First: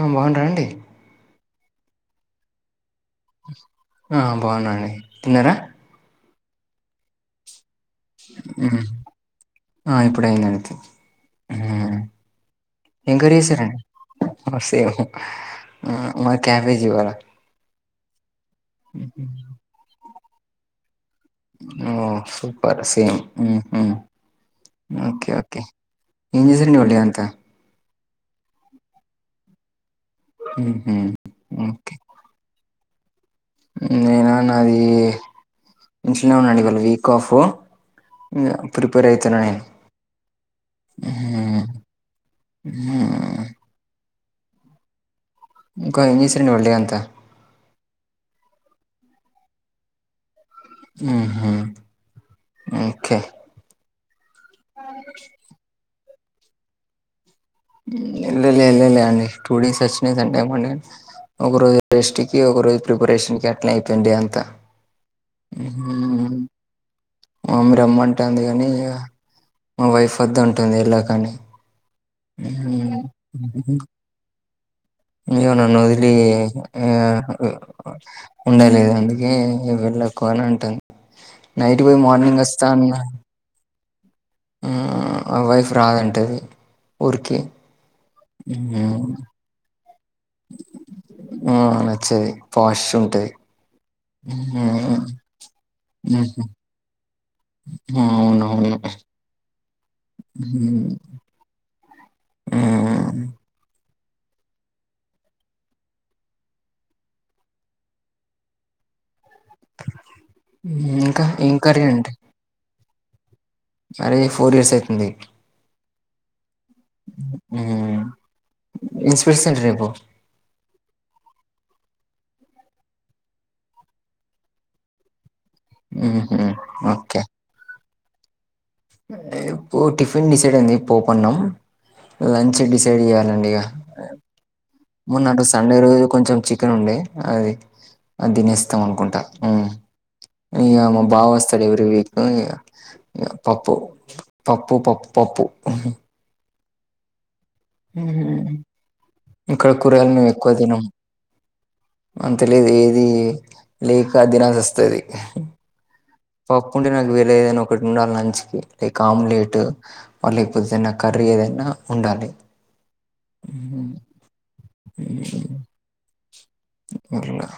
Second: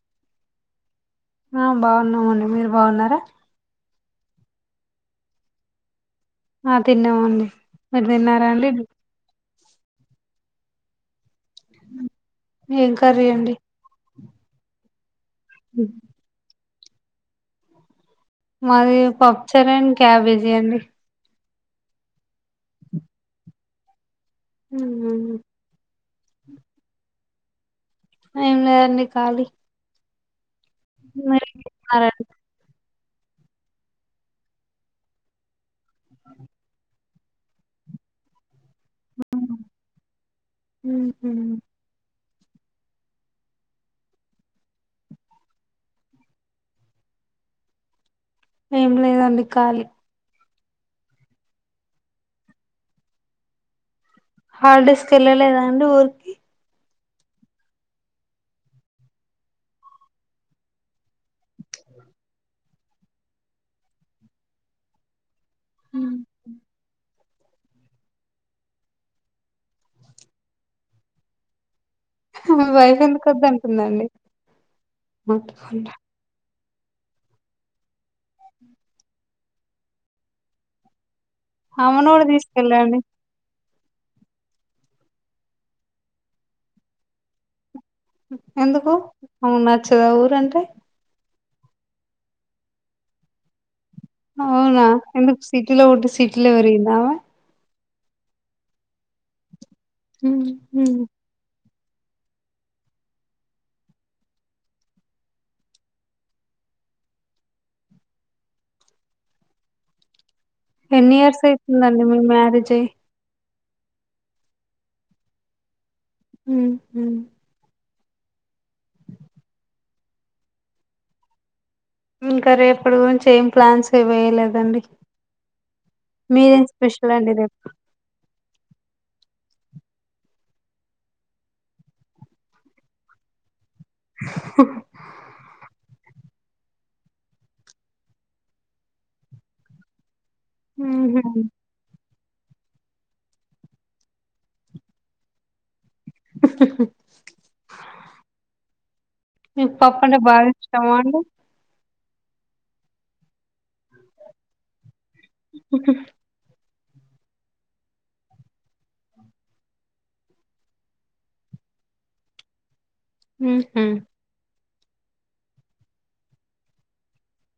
ఆ బాగున్నారండి ఆ బాగున్నామండి మీరు బాగున్నారా ఆ బాగున్నానండి తిన్నారా ఆ తిన్నామండి మీరు తిన్నారా అండి హ్మ్. ఆ ఇప్పుడయిందండి ఏం కర్రీ ఎంకర్రి అండి చేసారండి సేమ్ మ క్యాబేజి ఇవాళ మాది పప్పుచర్ అండ్ క్యాబేజీ అండి ఓ సూపర్ సేమ్ మ్ మ్ ఓకే హ్మ్ ఓకే ఏం చేశారండి ఇవాళ డే అంత ఏం లేదండి ఖాళీ మ్ మరి మరా నేన నాది ఇంట్లోనే ఉన్నానండి ఇవాళ వీక్ కాఫో ప్రిపేర్ అయితున్నా నేను హ్మ్ ఉమ్ ఉమ్ ఇంకా ఏంచేసిళ్ ఇవాళ్ డే అంతా ఏం లేదండి ఖాళీ ఉమ్ హు ఉకే హాల్ డేస్ కి ఎళ్లలేదా అండి ఊరికి వెల్లలే వెల్లలే అండి టూ డేస్ వచ్చినాయి సన్ డే మండే ఒక రోజు రెస్ట్ కి ఒక రోజు ప్రిపరేషన్ కి అట్లా అయిపోయింది డే అంతా ఉహ్మ్ మా మామ్మీ రమ్మంటంది గాని ఇగ మా వైఫ్ వద్దటుంది ఎల్లకాని మీ వైఫ్ ఎందుకు ఉమ్ హ్ వద్దంటుందండి ఇగ నన్ను వదిలీ ఆ ఉండలేదు అందుకే వెళ్ళకు అని అంటుంది ఇగో పోయి ఆమెను కూడా మార్నింగ్ వస్తా అన్నా తీసుకెళ్ళండి ఆ వైఫ్ రాదంటది ఊరికి ఎందుకు మ్మ్. ఆమెకు నచ్చదా ఊరంటే ఆ నచ్చది పాష్ష్ ఉంటది అవునా ఎందుకు సిటీలో పుట్టి సిటీలో పెరిగిందా ఆమె అవును అవును హ్ హ్మ్ మ్ హ్ ఎన్ని ఇంకా ఇయర్స్ ఏం కర్రీ అయితుందండి మీ మ్యారేజై మ్యారేజ్ అయి ఫోర్ ఇయర్స్ అయితుంది హ్మ్ హ్మ్ హ్మ్ ఏం స్పెషల్ రేపు ఇంకా రేపటి గురించి ఏం ప్లాన్స్ ఎ వేయలేదండి ఉహుం, మీదేం స్పెషలండి రేపు రేపు టిఫిన్ డిసైడ్ అయింది పోపన్నం లంచ్ డిసైడ్ చేయ్యాలండి ఇగ మొన్న అటు సండే రోజు కొంచెం చికెన్ ఉండే అది అది తినేస్తాం అనుకుంటా హ్మ్ ఇగ మా హుహు. బావస్తడు ఎవ్రీ వీక్ హ్ ఇగ పప్పు పప్పు పప్పు పప్పు హు హుహ్ ఇక్కడ మీకు కూరగాయలు పప్పంటే మేము బాగ ఎక్కువ తినం ఇష్టమా అండి అంత లేదు ఏది లేక దినాల్సివస్తది పప్పు ఉంటే నాకు వేళేదైనా ఒకటి ఉండాలి నంచ్కి లైక్ ఆమ్లెట్ వాళ్ళేకపొతేన్న కర్రీ ఏదైనా ఉండాలి ఉహ్ ఆహ్ అట్లనా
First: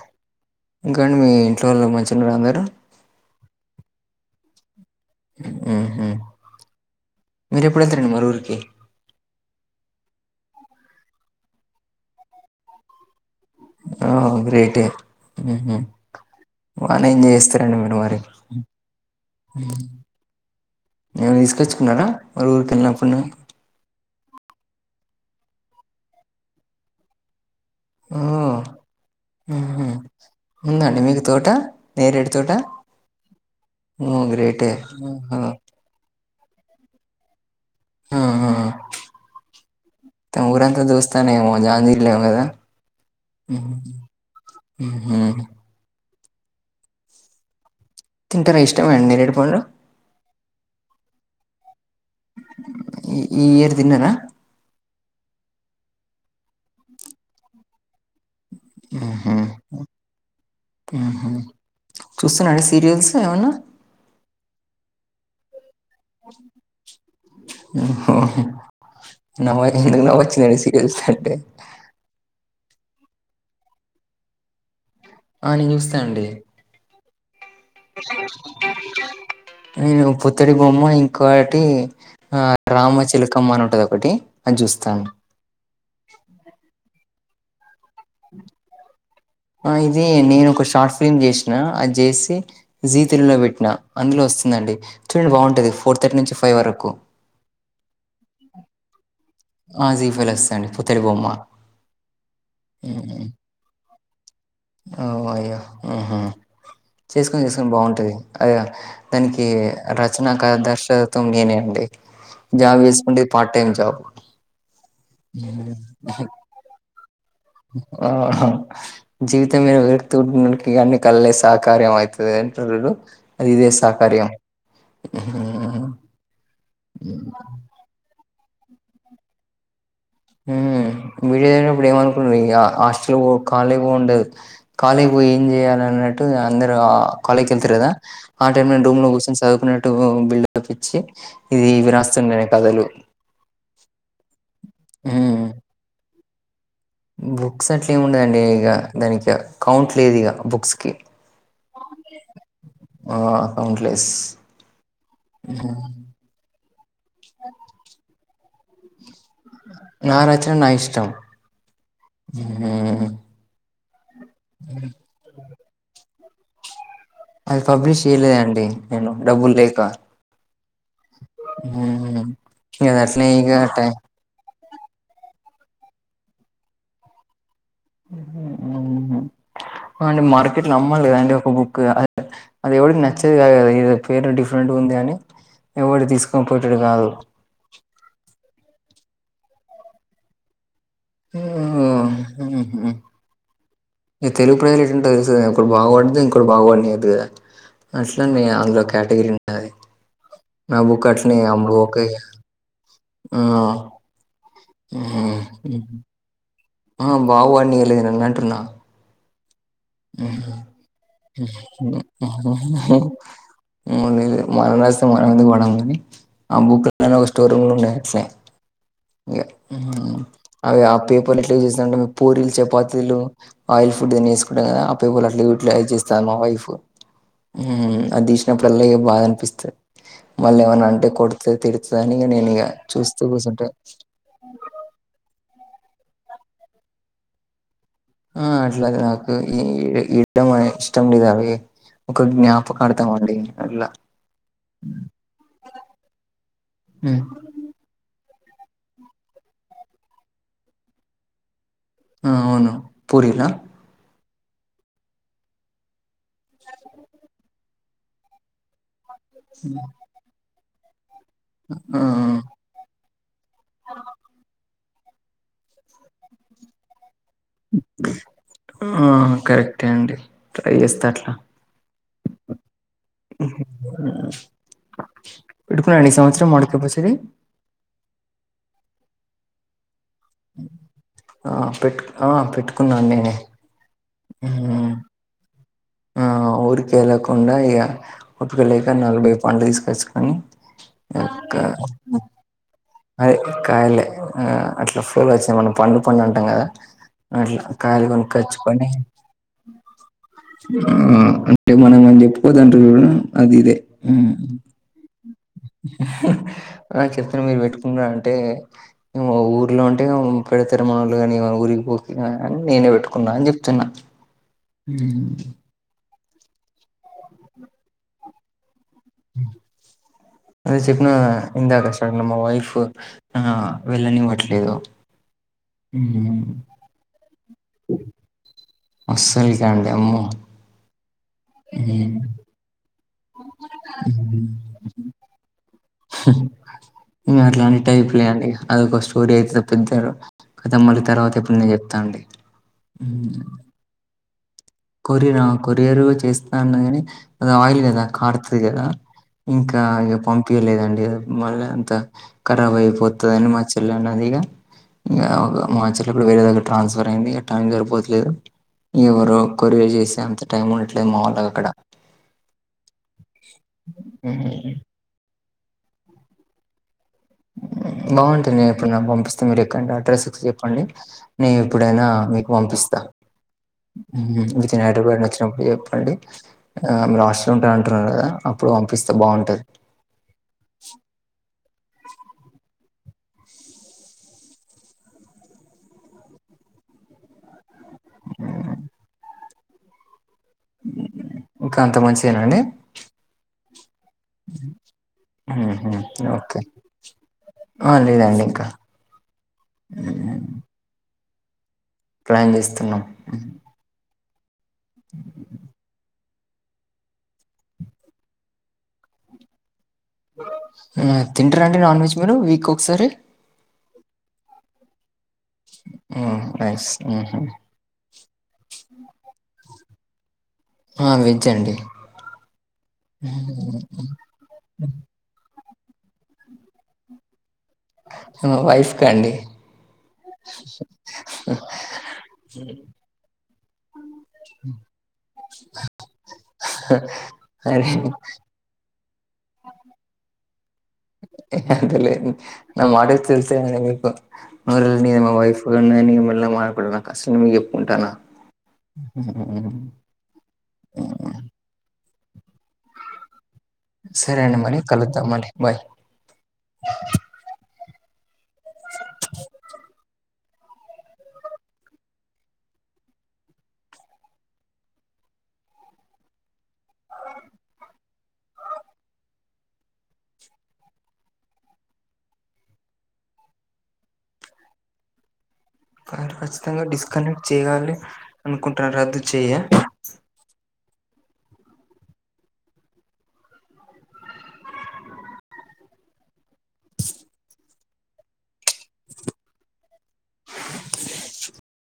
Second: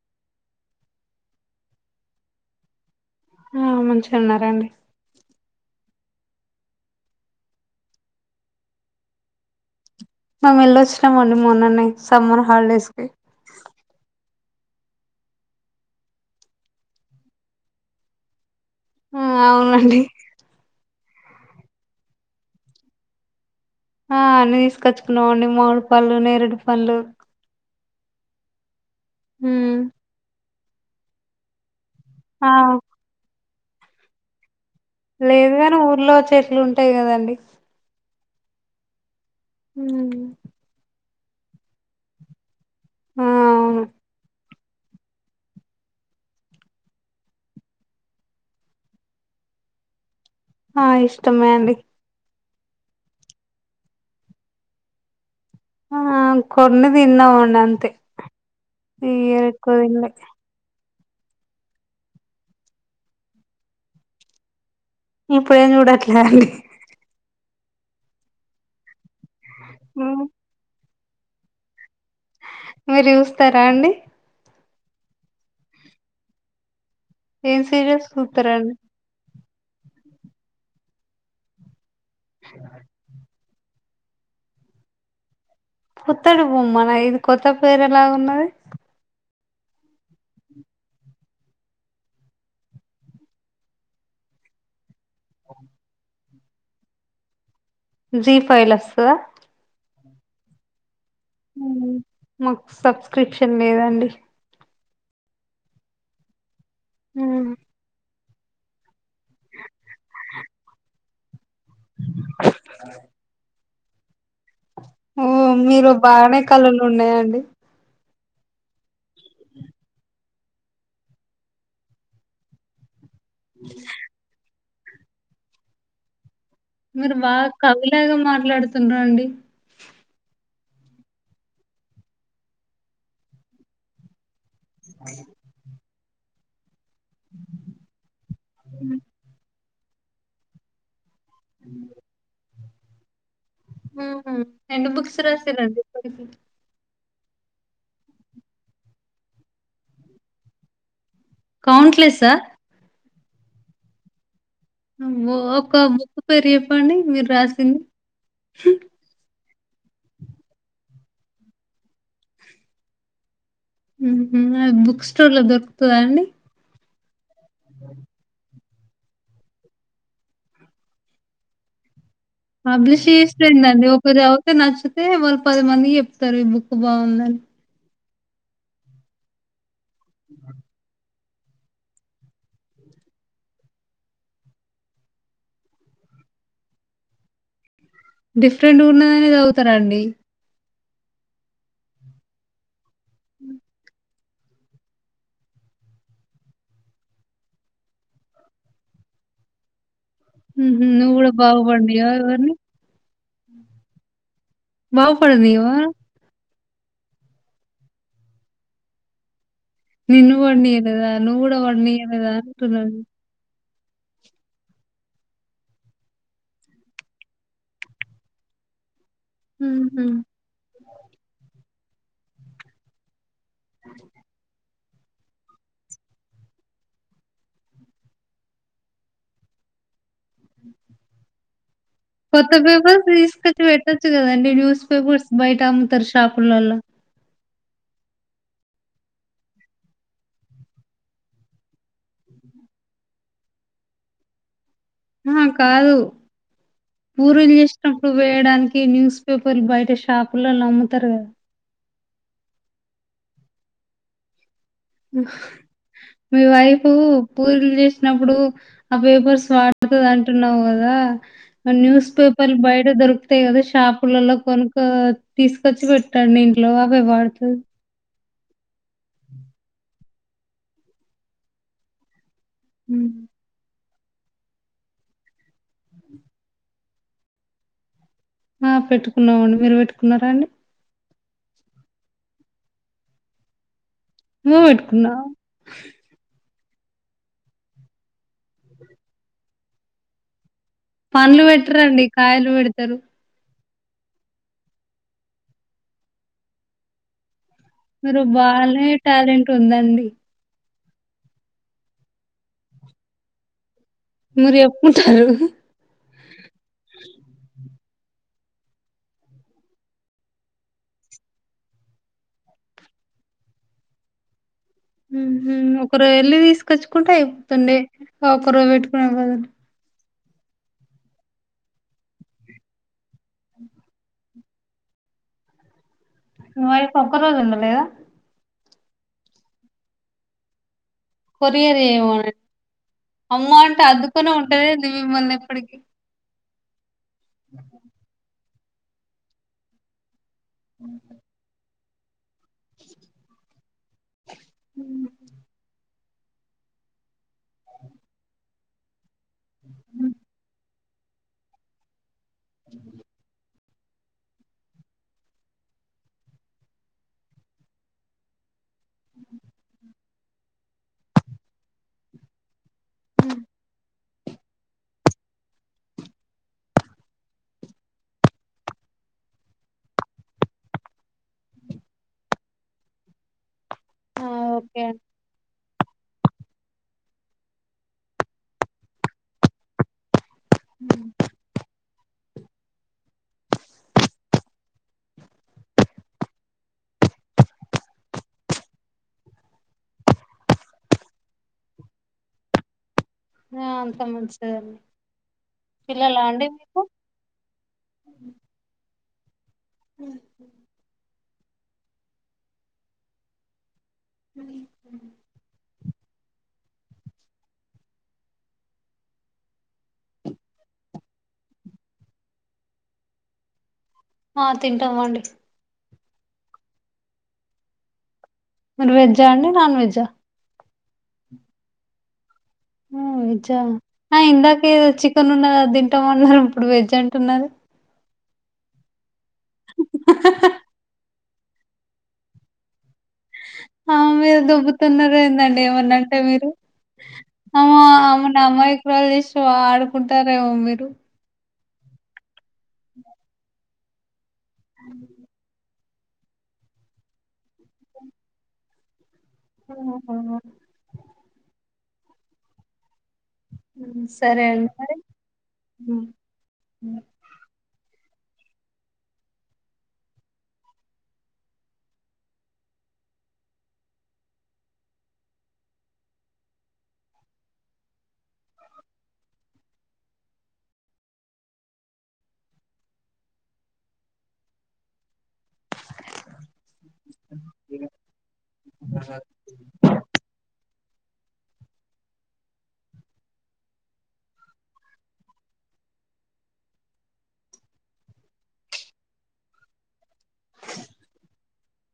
ఇంకాండి మీ ఇంట్లో వాళ్ళు మంచిగున్నరా అందరు ఆ మంచిగున్నారండి మ్మ్ హ్మ్ మీరె ఎప్పుడేళ్తారండి మరీ ఊరికి మేము వెల్ళొచ్చినా మండి మొన్ననే సమ్మర్ హాలిడేస్ కి ఓహో గ్రేటే మ్మ్ హ్ బాగానే ఎంజాయ్ చేస్తారండి మీరు మరి ఆ హ్ అవునండి ఎమన్నా తీస్కొచ్చుకున్నారా మరి ఊరికేళ్ళినప్పుడు ఆ అన్ని తీస్కొచ్చుకున్నామండి మామిడిపళ్ళూ నేరేడు పళ్ళూ ఓ హ్మ్. ఉహు ఉందండి మీకు తోట నేరేడు ఆ తోటా ఉమ్ గ్రేటే ఓహో లేదుగని ఊర్లో చెట్లుంటయి కదండి ఉహు ఉమ్ తే ఊరంతదుస్తారేమో జాంజిలే కద ఆ అవును ఉమ్ తింటరా ఇష్టమనేరెడుపండ్లు ఆ ఇష్టమే అండి ఈ ఇయర్ తిన్నరా ఆ కొన్ని తిన్నమండి అంతే ఈ ఉహు ఇయరేక్కువ తింలే ఉహు చూస్తున్నాండి సీరియల్స్ ఏమన్న ఇప్పుడేంజూట్లే అండి ఉహా నా వాయ్స్ హ్మ్. ఎందవచేదండి సీరియల్స్ అంటే మీరు చుస్తరా అండి ఆ నేను చూస్తుండి ఏం సీరియల్స్ చూస్తారండి నేను పుత్తడి బొమ్మ ఇంకోటి ఆ రామచిలకమ్మ అనుంటదొకటి అజుస్థఅండి పుత్తడి బొమ్మనా ఇది కొబీత్త పేరేలాగున్నది ఆ ఇది నేను ఒక షార్ట్ ఫిలిమ్ జేసినా అది చేసి జీ తెలుగులో పెట్టిన అందులో వస్తుందండి చూడండి బాగుంటంది ఫోర్ థర్టీ నుంచి ఫైవ్ వరకు జీ ఫైల్ అస్తద ఆ జీఫలు వస్తాండి పుత్తడి బొమ్మ ఉమ్ మాకు సబ్స్క్రిప్షన్ లేదండి ఓ అయ్యో ఉహు చేసుకొని చేసుకొని బాగుంటది అద్యా దానికి రచనా క దర్శత్వం నేనే అండి జాబ్ చేసుకుంటే పా టైమ్ జ మీరు బాగనే కళలు ఉన్నాయండి ఆహ జీవితం మీద విరక్తి అన్ని కళ్లే సహకార్య అవుతుంది అంటు అది ఇదే సాకర్యం మీరు బాగా కవిలాగా మాట్లాడుతున్నరు అండి ఉమ్ వీడియో తీయకముందు ఏం అనకుండే హాస్టల్ పో కాలీ గా ఉండే కాలేజ్పోయి ఏం చేయాలన్నట్టు టె అందరు ఆ కాలేజీ కి వెళ్తారు కాద ఆ టైం లో రూమ్ లో కుసోనీ బిల్డప్ చపించి ఇది ఇవి రాస్తుండేనే కథలు ఆహ ఎన్ని బుక్స్ ఉమ్ రాసారండి ఇప్పటికి బుక్స్ అట్లే ఏముడదండి ఇక దానికి కౌంట్ లేదు ఇక బుక్స్ కి కౌంట్లెస్సా ఆ కౌంట్లెస్ ఒక బుక్ పేరు చెప్పండి మీరు రాసింది నా రచ్చన నా ఇష్టం ఉమ్ ఉమ్ అ బుక్ స్టోర్లో దొరుకుతుందా అండి అది పబ్లిష్ చేయలేదండి నేను డబ్బులేక ఉహు పబ్లిష్ చేస్తందండి ఒకరు చదివి నచ్చితే వాళ్ళు పది మందికి చెప్తారు ఈ బుక్ బాగుందని అ అండి మార్కెట్ లో అమ్మాలి కదా అండి ఒక బుక్ అది ఎవరికి నచ్చేది కాదు కదా ఇ పేరు డిఫరెంట్ ఉంది అని ఎవడు తీసుకొని పోయేటొడు కాదు డిఫరెంట్ ఉన్నదనే చదువుతారు అండి ఆ ఉహు దఈ తెలుగు ప్రజలు ఏట్టుంటారో తెలుసు కదా ఒకడు బాగపడదు ఇంకోడు బాగుపడనివ్వొద్దు కదా అస్లామియా అందులో కేటగిరీ ఉంటద ఉహు నువ్వు కూడా బాగుపడనియ్యవ ఎవరిని ఆ బాగుపడనియ్యవ ఆ బాగు పడనియలేదు అని అంటున్నా నిన్ను పడనీయలేదా? నువ్వు గూడా పడనీయలేదా అంటున్నాడు. ఆ లేదు మనం రాస్తే మన మీందు పడ కాని ఆ బుక్ ఒక స్టోర్ రూమ్ లో ఉండే అట్లే ఇగ హుహు. ఉహు ఆ పేపర్ ఎట్లా చేస్తమంటే పూరీలు చపాతీలు ఆయిల్ ఫుడ్ అ వేసుకుంటాం కదా అ పే అట్లా యూటిలైజ్ చేస్తా మా వైఫ్ ఊ అది తీసినప్పుడులా ఇగ బాధ అనిపిస్తాది మళ్ళీ ఏమన్నా అంటే కొడ్తూ తిడు తీడదని నేను ఇగ చూస్తూ కూర్చుంటా చెప్పొచ్చు కదండి న్యూస్ పేపర్స్ బయట అమ్ముతారు షాపులలో ఆ అట్లాది నాకు ఈ ఇ ఇష్టమండదావే ఒక జ్ఞాపకార్థం అండి అట్లా ఆ కాదు ఉమ్, పూరీలు చేస్ నప్పుడు వేయడానికి న్యూస్ పేపర్లు బయట షాపులలో అమ్ముతారు కదా ఆ అవును పూరిలా మీ వైఫ్ పూరీలు చేసినప్పుడు ఆ పేపర్స్ వార్తది అంటున్నావు గాదా మరి ఆ న్యూస్ పేపర్లు బయట దొరుకు తాయ్ కదా షాపులలో కొనుక తీసుకొచ్చి పెట్టండి ఇంట్లో అవి వాడుతది. ఆహా కరెక్టే అండి ట్రై చేస్తా అట్లా ఉమ్ పెడ్తున్నారండి ఈ సంవత్సరం మామిడికాయ పచ్చడి ఆ పెట్టుకున్నామండి మీరు పెట్టుకున్నారా అండి ఆ పెట్టు ఆ పెట్టుకున్నాను నేనే నువ్వు హ్మ్. పెట్టుకున్నావ ఆ ఊరిక వెళ్ళకుండా ఇగా ఉప్పుడులేక నలభై పండ్లు తీసుకొచ్చుకొని పండ్లు ఇంకా పెట్టరండి కాయలు పెడతారు. అదే కాయలే ఆ అట్లా ఫ్లో లో వచ్చింది మనం పండు పండు అంటాం గాదా అట్లా కాయలు మీరు కొనుక్కొచ్చుకొని బానే టాలెంట్ ఉందండి ఉమ్ అంటే మనం ఏం చెప్పుకోదంటారు జూడు అది ఇదే హ్మ్. మరి చేప్పుంటారు ఆ చెప్తున్న మీరు పెట్టుకున్నర అంటే ఊర్లో ఉంటే పెడతరూ మామూల్ గాని ఊరికి పో నేనే పెట్టుకున్నా అని జేప్తున్నా ఉహు ఒకరోజు వెళ్ళి తీసుకొచ్చుకుంటే అయిపోతుండే ఆ ఒకరోజు పెట్టుకునే బదలు అదే చెప్పిన ఇందాక వచ్చిన మా వైఫ్ ఆ వెళ్ళనివ్వట్లేదు ఉ మీ వైఫ్ ఒక్కరోజు ఉండలేేదా అస్సలికే అండి అమ్మో కొరియర్ చేయమనండి అమ్మో అంటే అద్దుకునే ఉంటదాండి మిమ్మల్ని ఎప్పటికిీ ఇంకా అట్లాంటి టైపులే అండి అదొక స్టోరీ అయితే పెద్దాగా కథ మళ్ళీ తర్వాత ఎప్పుడు నేను చెప్తానండి ఉమ్ ఉ కొరియర్ ఆ కొరియరు చేస్తా అన్నది కానీ అది ఆయిల్ గదా కారుతది గదా ఇంకా ఇగ పంపియలేదండి మళ్ళీ అంత కారాబ్ అయిపోతుందని మంచి ఇలా ఏనోదిగా ఇంక మా చెలప్పుడు వేరే దగ్గర ట్రాన్స్ఫర్ అయింది ఇక టైం సరిపోట్లేదు ఇగ ఎవరో కొరియర్ చేసే అంత టైం ఉండట్లేదు మావొళ్ళకు అక్కడ ఉమ్ బాగుంటుంది నేను ఎప్పుడన్నా పంపిస్తే మీరు ఎక్కడండి అడ్రస్ చెప్పండి నేను ఏప్పుడైనా మీకు పంపిస్తా ఆ ఓకే మీతోని అండి హైదరాబాద్ వచ్చినప్పుడు చెప్పండి ఆ మీరు హాస్టల్లో ఉంటా అంటున్నారు గదా అప్పుడు పంపిస్తే బాగుంటది ఉమ్ ఇంకా అంత మంచిదేనాండి ఆ అంత మంచిదండి ఉహు పిల్లలా అండి ఓకే మీకు ఆ లేదండి ఇంకా హ్మ్. [unintelligible] ప్లాన్ జేస్తున్నాం ఉమ్ తింటారండి నాన్ వెజ్ మీరు వీక్ ఒకసారి ఆ తింటామండి ఆ నైస్ ఉహు మీరు వెజ్జా అండి నాన్ వెజ్జా ఆ వేజ్జండి వెజ్జా ఆ ఇందాక ఏదో చికెన్ ఉన్నది అది తింటామన్నారు ఇప్పుడు వెజ్ అంటున్నరు మా వైఫ్ కండి ఉహ్ హా హా హా ఆ మీరు దొబ్బుతున్నరేందండి ఏమన్నంటే మీరు అరే కురాలు జేశే ఆడుకుంటార్రేమో మీరు అంత లేదండి నా మాటలు తెలిస్తే మీకు ఓ రోజు నేను మా వైఫ్ మెల్లగా మాట్లాడుకుంటున్నా కష్టం మీకు జేప్పుకుంటాన్న ఆహా సరే అండి మరి కలుదాం మళ్ళీ బాయ్ హ్మ్. హ్మ్. ఖచ్చితంగా డిస్కనెక్ట్ చేయాలి అనుకుంటున్నారు రద్దు చేయే